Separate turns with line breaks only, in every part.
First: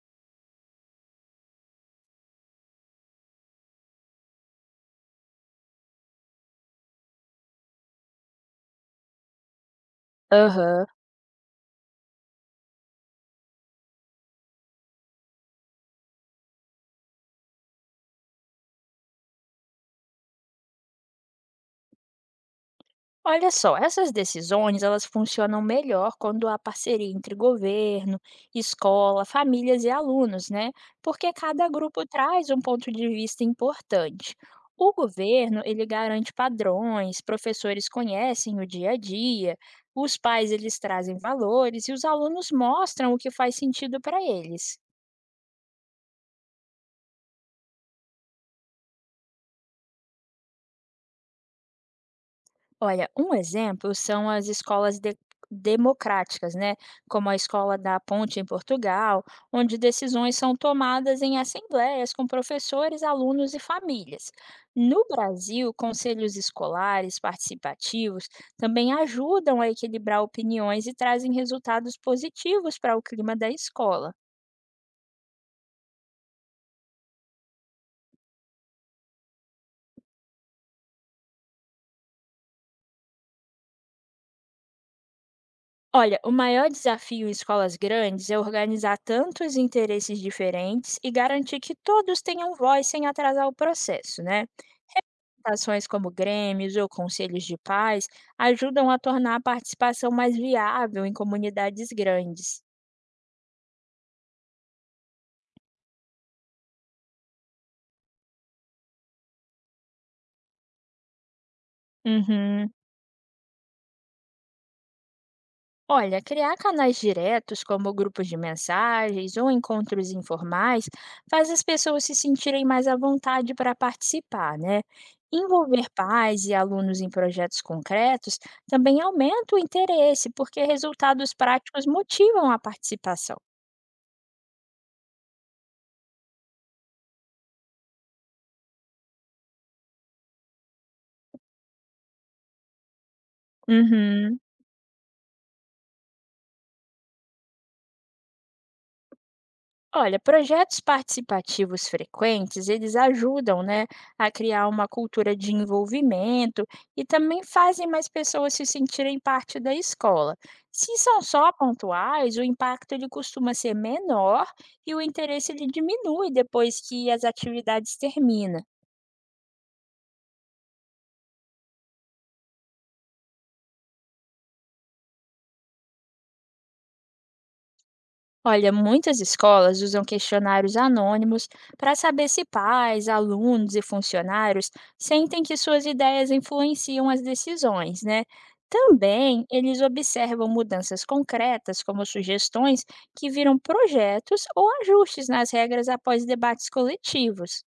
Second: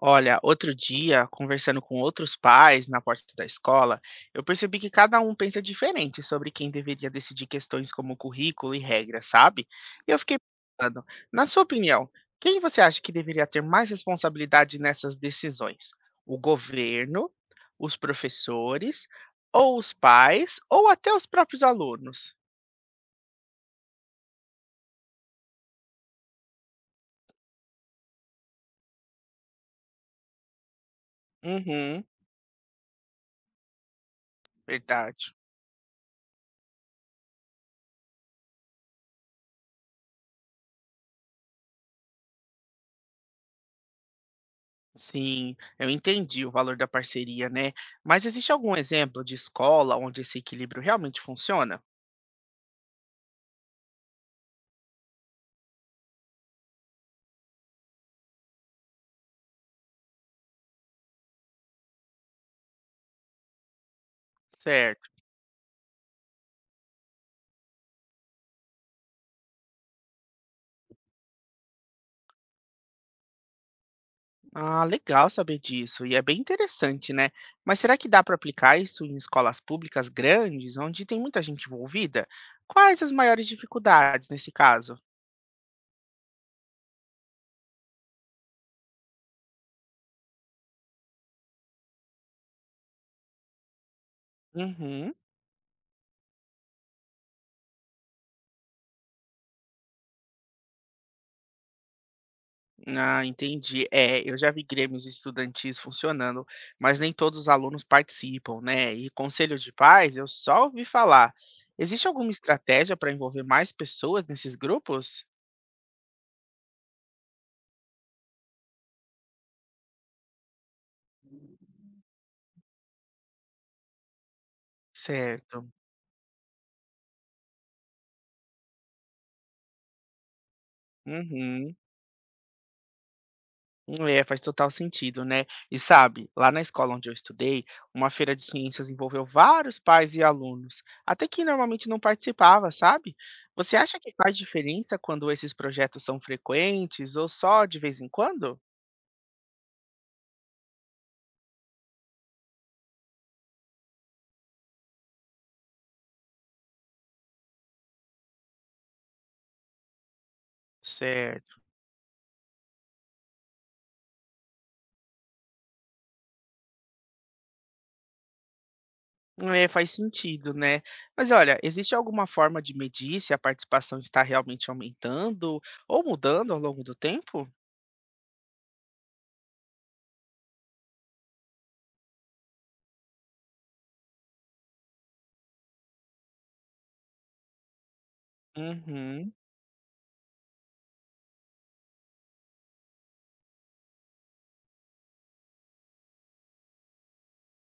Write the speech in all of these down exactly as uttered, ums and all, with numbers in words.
Olha, outro dia, conversando com outros pais na porta da escola, eu percebi que cada um pensa diferente sobre quem deveria decidir questões como currículo e regras, sabe? E eu fiquei
Aham.
pensando, na sua opinião, quem você acha que deveria ter mais responsabilidade nessas decisões? O governo, os professores, ou os pais, ou até os próprios alunos?
Olha só, essas decisões, elas funcionam melhor quando há parceria entre governo, escola, famílias e alunos, né? Porque cada
Uhum,
grupo traz um ponto de vista importante. O
verdade.
governo, ele garante padrões, professores conhecem o dia a dia, os pais eles trazem valores e os alunos mostram o que faz sentido para eles.
Sim, eu entendi o valor da parceria, né? Mas existe algum exemplo de escola onde esse equilíbrio realmente funciona?
Olha, um exemplo são as escolas de- democráticas, né? Como a Escola da Ponte em Portugal, onde decisões são tomadas em assembleias com professores, alunos e famílias. No
Certo.
Brasil, conselhos escolares participativos também ajudam a equilibrar opiniões e trazem resultados positivos para o clima da escola.
Ah, legal saber disso. E é bem interessante, né? Mas será que dá para aplicar isso em escolas públicas grandes, onde tem muita gente envolvida? Quais as maiores dificuldades nesse caso?
Olha, o maior desafio em escolas grandes é organizar tantos interesses diferentes e garantir que todos tenham voz sem atrasar o processo, né?
Uhum.
Ações como grêmios ou conselhos de pais ajudam a tornar a participação mais viável em comunidades grandes.
Ah, entendi. É, eu já vi grêmios estudantis funcionando, mas nem todos os alunos participam, né? E conselho de pais, eu só ouvi falar. Existe alguma
Uhum.
estratégia para envolver mais pessoas nesses grupos?
Olha, criar canais diretos, como grupos de mensagens ou encontros informais, faz as pessoas se sentirem mais à vontade para participar, né?
Certo.
Envolver pais e alunos em projetos concretos também aumenta o interesse, porque resultados
Uhum.
práticos motivam a participação.
É, faz total sentido, né? E sabe, lá na escola onde eu estudei, uma feira de ciências envolveu vários pais e alunos, até que normalmente não participava, sabe? Você acha que faz
Uhum.
diferença quando esses projetos são frequentes ou só de vez em quando?
Olha, projetos participativos frequentes, eles ajudam, né, a criar uma cultura de envolvimento e também fazem mais pessoas se sentirem parte da escola. Se são só
Certo.
pontuais, o impacto ele costuma ser menor e o interesse ele diminui depois que as atividades terminam.
É, faz sentido, né. Mas olha, existe alguma forma de medir se a participação está realmente aumentando ou mudando ao longo do tempo?
Olha, muitas escolas usam questionários anônimos para saber se pais, alunos e funcionários sentem que suas ideias influenciam as decisões, né?
Uhum.
Também eles observam mudanças concretas, como sugestões que viram projetos ou ajustes nas regras após debates coletivos.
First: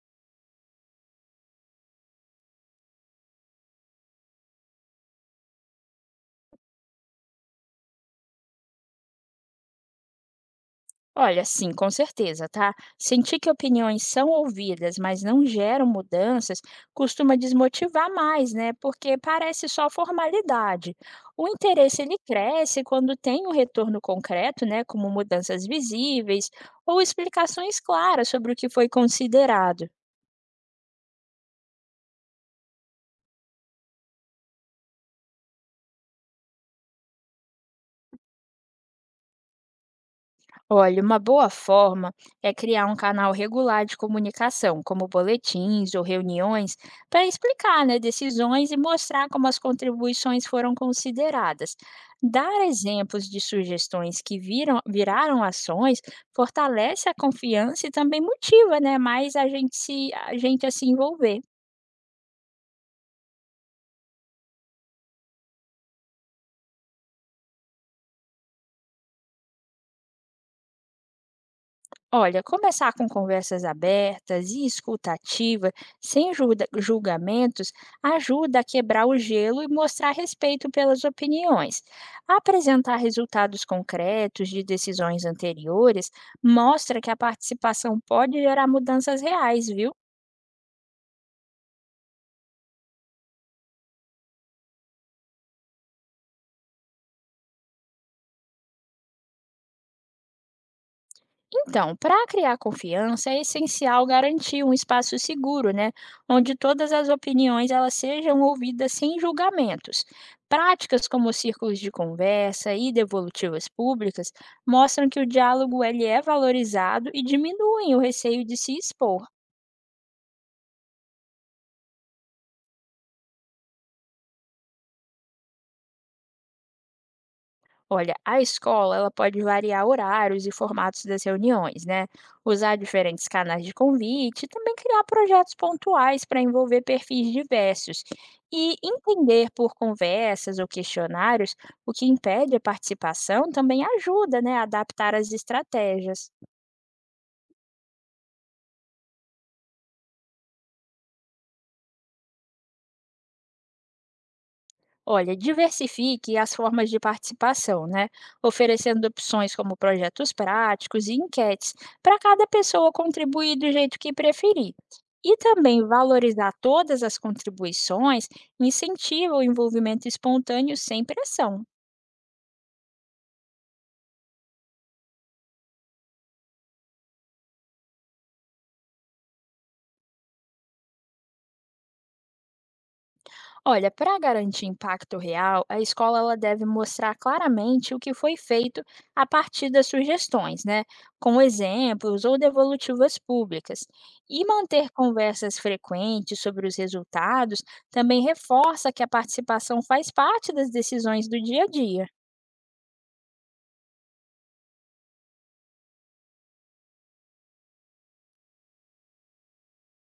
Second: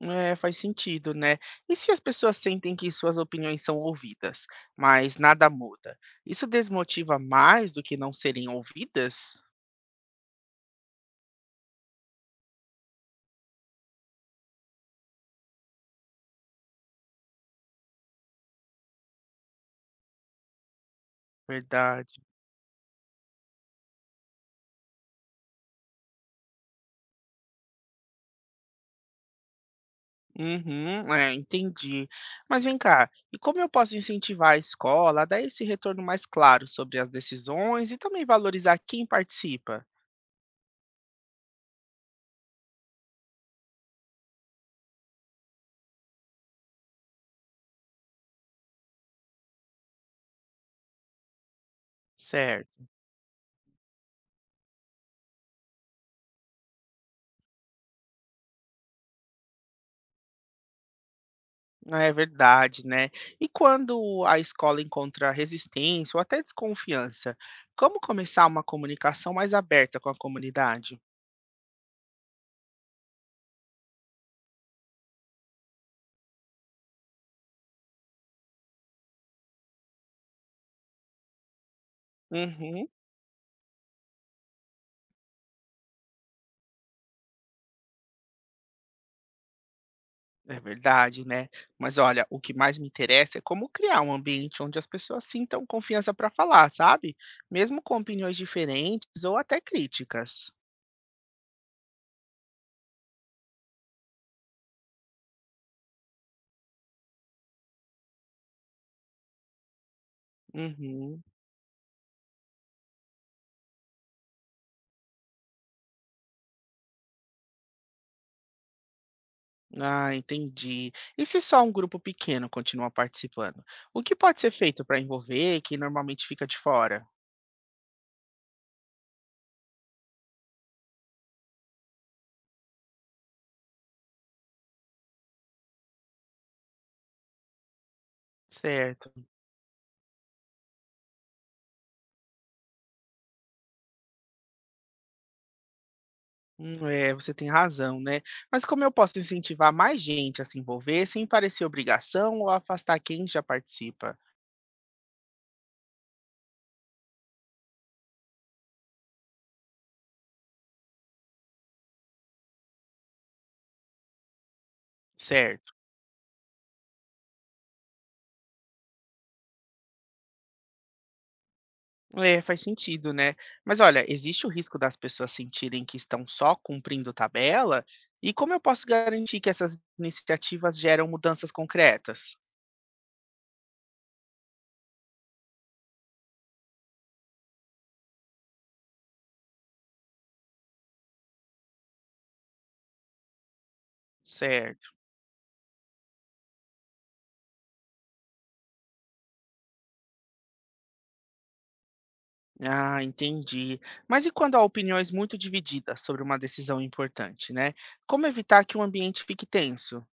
É, faz sentido, né. E se as pessoas sentem que suas opiniões são ouvidas, mas nada muda, isso desmotiva mais do que não serem ouvidas?
Olha, sim, com certeza, tá? Sentir que opiniões são ouvidas, mas não geram mudanças, costuma desmotivar mais, né? Porque parece só formalidade. O interesse ele
Verdade.
cresce quando tem um retorno concreto, né? Como mudanças visíveis ou explicações claras sobre o que foi considerado.
Uhum, é, entendi. Mas vem cá, e como eu posso incentivar a escola a dar esse retorno mais claro sobre as decisões e também valorizar quem participa?
Olha, uma boa forma é criar um canal regular de comunicação, como boletins ou reuniões, para explicar, né, decisões e mostrar como as contribuições foram consideradas. Dar
Certo.
exemplos de sugestões que viram, viraram ações fortalece a confiança e também motiva, né, mais a gente se a gente a se envolver.
Ah, é verdade, né? E quando a escola encontra resistência ou até desconfiança, como começar uma comunicação mais aberta com a comunidade?
Olha, começar com conversas abertas e escuta ativa, sem julga- julgamentos, ajuda a quebrar o gelo e mostrar respeito pelas opiniões.
Uhum.
Apresentar resultados concretos de decisões anteriores mostra que a participação pode gerar mudanças reais, viu?
É verdade, né? Mas olha, o que mais me interessa é como criar um ambiente onde as pessoas sintam confiança para falar, sabe? Mesmo com opiniões diferentes ou até críticas.
Então, para criar confiança é essencial garantir um espaço seguro, né, onde todas as opiniões elas sejam ouvidas sem julgamentos. Práticas
Uhum.
como círculos de conversa e devolutivas públicas mostram que o diálogo ele é valorizado e diminuem o receio de se expor.
Ah, entendi. E se só um grupo pequeno continua participando? O que pode ser feito para envolver quem normalmente fica de fora?
Olha, a escola ela pode variar horários e formatos das reuniões, né? Usar diferentes canais de convite e também criar projetos pontuais para envolver perfis diversos. E
Certo.
entender por conversas ou questionários o que impede a participação também ajuda, né, a adaptar as estratégias.
Hum, É, você tem razão, né? Mas como eu posso incentivar mais gente a se envolver sem parecer obrigação ou afastar quem já participa?
Olha, diversifique as formas de participação, né? Oferecendo opções como projetos práticos e enquetes, para cada pessoa contribuir do jeito que preferir. E
Certo.
também valorizar todas as contribuições incentiva o envolvimento espontâneo sem pressão.
É, faz sentido, né. Mas olha, existe o risco das pessoas sentirem que estão só cumprindo tabela? E como eu posso garantir que essas iniciativas geram mudanças concretas?
Olha, para garantir impacto real, a escola ela deve mostrar claramente o que foi feito a partir das sugestões, né? Com exemplos ou devolutivas públicas. E manter
Certo.
conversas frequentes sobre os resultados também reforça que a participação faz parte das decisões do dia a dia.
Ah, entendi. Mas e quando há opiniões muito divididas sobre uma decisão importante, né? Como evitar que o ambiente fique tenso?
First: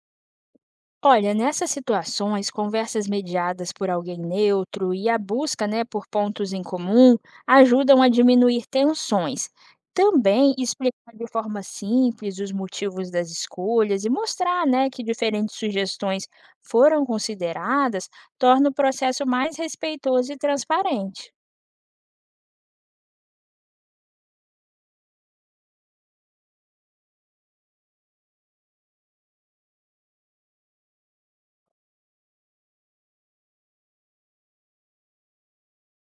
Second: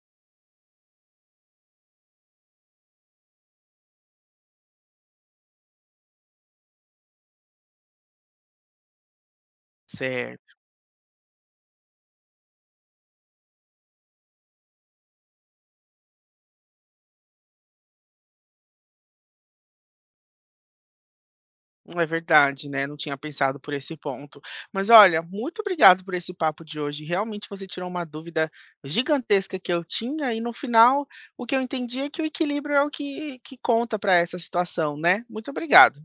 Olha, nessas situações, conversas mediadas por alguém neutro e a busca, né, por pontos em comum ajudam a diminuir tensões.
Certo.
Também explicar de forma simples os motivos das escolhas e mostrar, né, que diferentes sugestões foram consideradas torna o processo mais respeitoso e transparente.
É verdade, né, não tinha pensado por esse ponto. Mas olha, muito obrigado por esse papo de hoje, realmente você tirou uma dúvida gigantesca que eu tinha e no final, o que eu entendi é que o equilíbrio é o que que conta para essa situação, né. Muito obrigado.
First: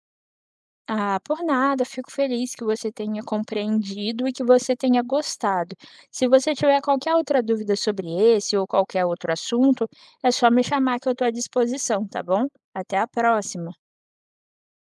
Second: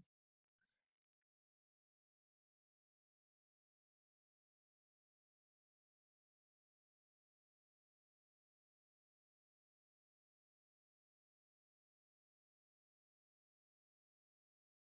Ah, por nada, fico feliz que você tenha compreendido e que você tenha gostado. Se você tiver qualquer outra dúvida sobre esse ou qualquer outro assunto, é só me chamar que eu estou à disposição, tá bom? Até a próxima!